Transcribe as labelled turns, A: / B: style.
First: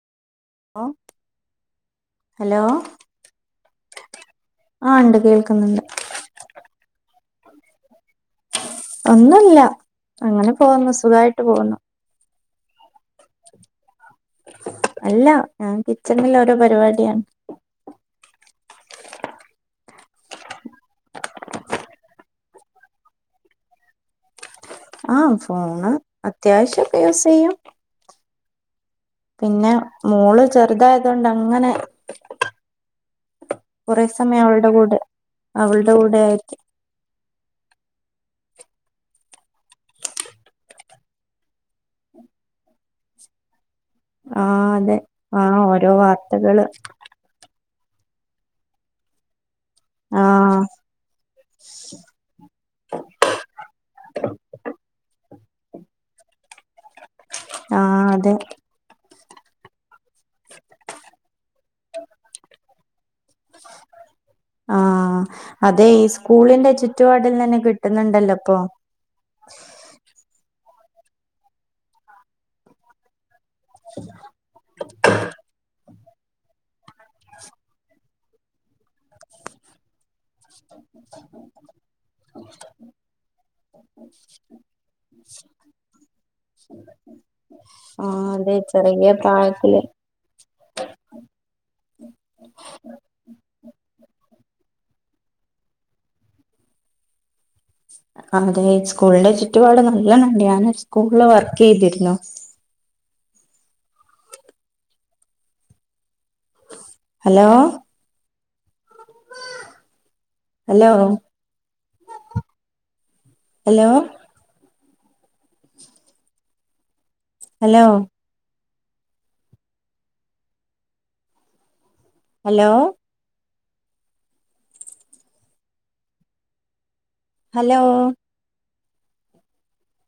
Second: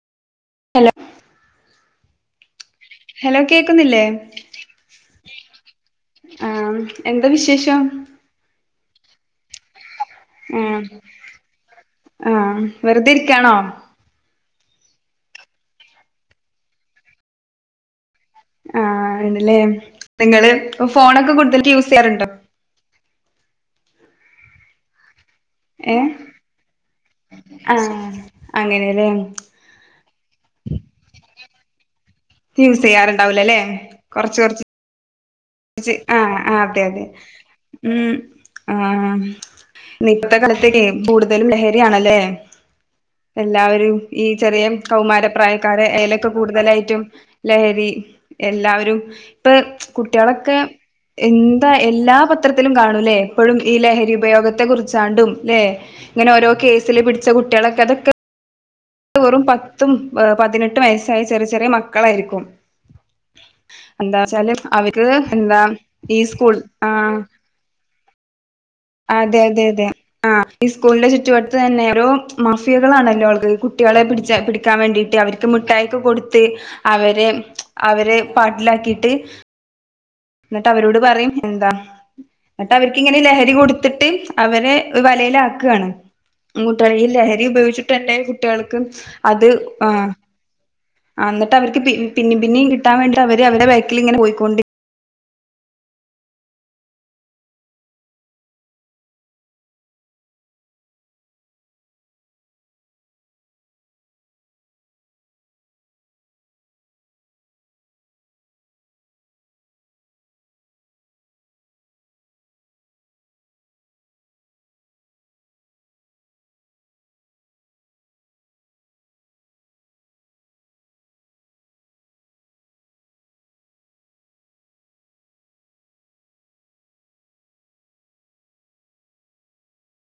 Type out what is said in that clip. A: ഹാ hello
B: hello കേക്കുന്നില്ലേ
A: ആഹ് ഉണ്ട് കേൾക്കുന്നുണ്ട്
B: ആഹ് എന്താ വിശേഷം
A: ഒന്നല്ല അങ്ങനെ
B: ആഹ്
A: പോകുന്നു സുഖായിട്ട് പോകുന്നു
B: ആഹ് വെറുതെ ഇരിക്കാണോ
A: അല്ല ഞാൻ കിച്ചണിൽ ഓരോ പരിപാടിയാണ്
B: ആഹ് ആണ്ല്ലേ നിങ്ങള് ഫോണൊക്കെ കൂടുതല് യൂസ് ചെയ്യാറുണ്ടോ
A: ആ ഫോണ്
B: ഏഹ്
A: അത്യാവശ്യം ഒക്കെ യൂസ് ചെയ്യും
B: ആഹ് അങ്ങനെല്ലേ
A: പിന്നെ മോള് ചെറുതായാതോണ്ട് അങ്ങനെ
B: റ്റ് യൂസ് ചെയ്യാറുണ്ടാവില്ലോ അല്ലേ
A: കുറെേ സമയം അവളുടെ കൂടെ അവളുടെ
B: ജ്ജ്
A: കൂടെ
B: ആഹ
A: ആയിരിക്കും
B: ആ അതെ അതെ ഉം ആഹ് [unintelligible] കൂടുതലും ലഹരിയാണല്ലേ എല്ലാവരും ഈ ചെറിയ
A: ആഹ് അതെ ആഹ്
B: കൗമാരപ്രായക്കാരെ
A: ഓരോ
B: അയലൊക്കെ
A: വാർത്തകള്
B: കൂടുതലായിട്ടും ലഹരി എല്ലാവരും പ്പൊകുട്ട് കുട്ട്യാളൊക്കെ
A: ആഹ്
B: എന്താ എല്ലാപത് ത്രത്ത്ലും കാണൂല്ലേ പ്പോഴും ഈ ലഹരി ഉപയോഗത്തെ കുറിച്ചാണ്ടും, ല്ലെ. ഇങ്ങനെ ഒരോ കേസില് പിട്ച്ച കുട്ട്യാളൊക്കെ
A: ആഹ്
B: അതൊക്കെ.
A: അതെ
B: വെറും പത്തും പതിനെട്ടും വയസ്സായ ചെറിയ ചെറിയ മക്കളായിരിക്കും. ന്താച്ചാല് അവർക്ക്
A: ആഹ്
B: എന്താ
A: അതെ
B: ഈ സ്കൂൾ ആഹ്.
A: ട്ട്ന്ന്ണ്ടല്ലപ്പൊ.
B: അതെ -തെ -തെ- ആഹ് ഈ സ്കൂളിന്റെ ചുറ്റുവട്ടത്ത് തന്നെ ഒരു മഫിയകളാണല്ലോ ആത് കുട്ട്യാളെ പിട്ച്ച പിട്ക്കാൻ വേണ്ടിട്ട് അവർക്ക് മിഠായൊക്കെ കൊടുത്ത് അവരെ അവരെ. പാട്ടിലാക്കിട്ട്. ന്ന്ട്ട് അവരോട് പറയും എന്താ? ന്ന്ട്ട് അവർക്കിങ്ങനെ ലഹരി കൊടുത്തിട്ട് അവരെ വലെലാക്കാണ്. മൂട്ടായീൽ ലഹരി ഉപയോഗിച്ചിട്ട്ന്നെ
A: ആഹ് അതെ
B: കുട്ട്യാൾക്ക്
A: ചെറിയ
B: അത്
A: പ്രായത്തില്
B: ആഹ്. ആഹ് ന്ന്ട്ട് അവര്ക്ക് പി പിന്നിം പിന്നിം കിട്ടാൻ വേണ്ടിട്ടവര് അവരേ ബേക്കിലിങ്ങെനെ പോയിക്കൊണ്ട്.
A: അതെ സ്കൂളിന്റെ ചുറ്റുപാട് ന്നല്ലോണംണ്ട് ഞാന് സ്കൂളില് വർക്കെയ്തിരുന്നു. Hello. Hello. Hello. Hello. Hello. Hello.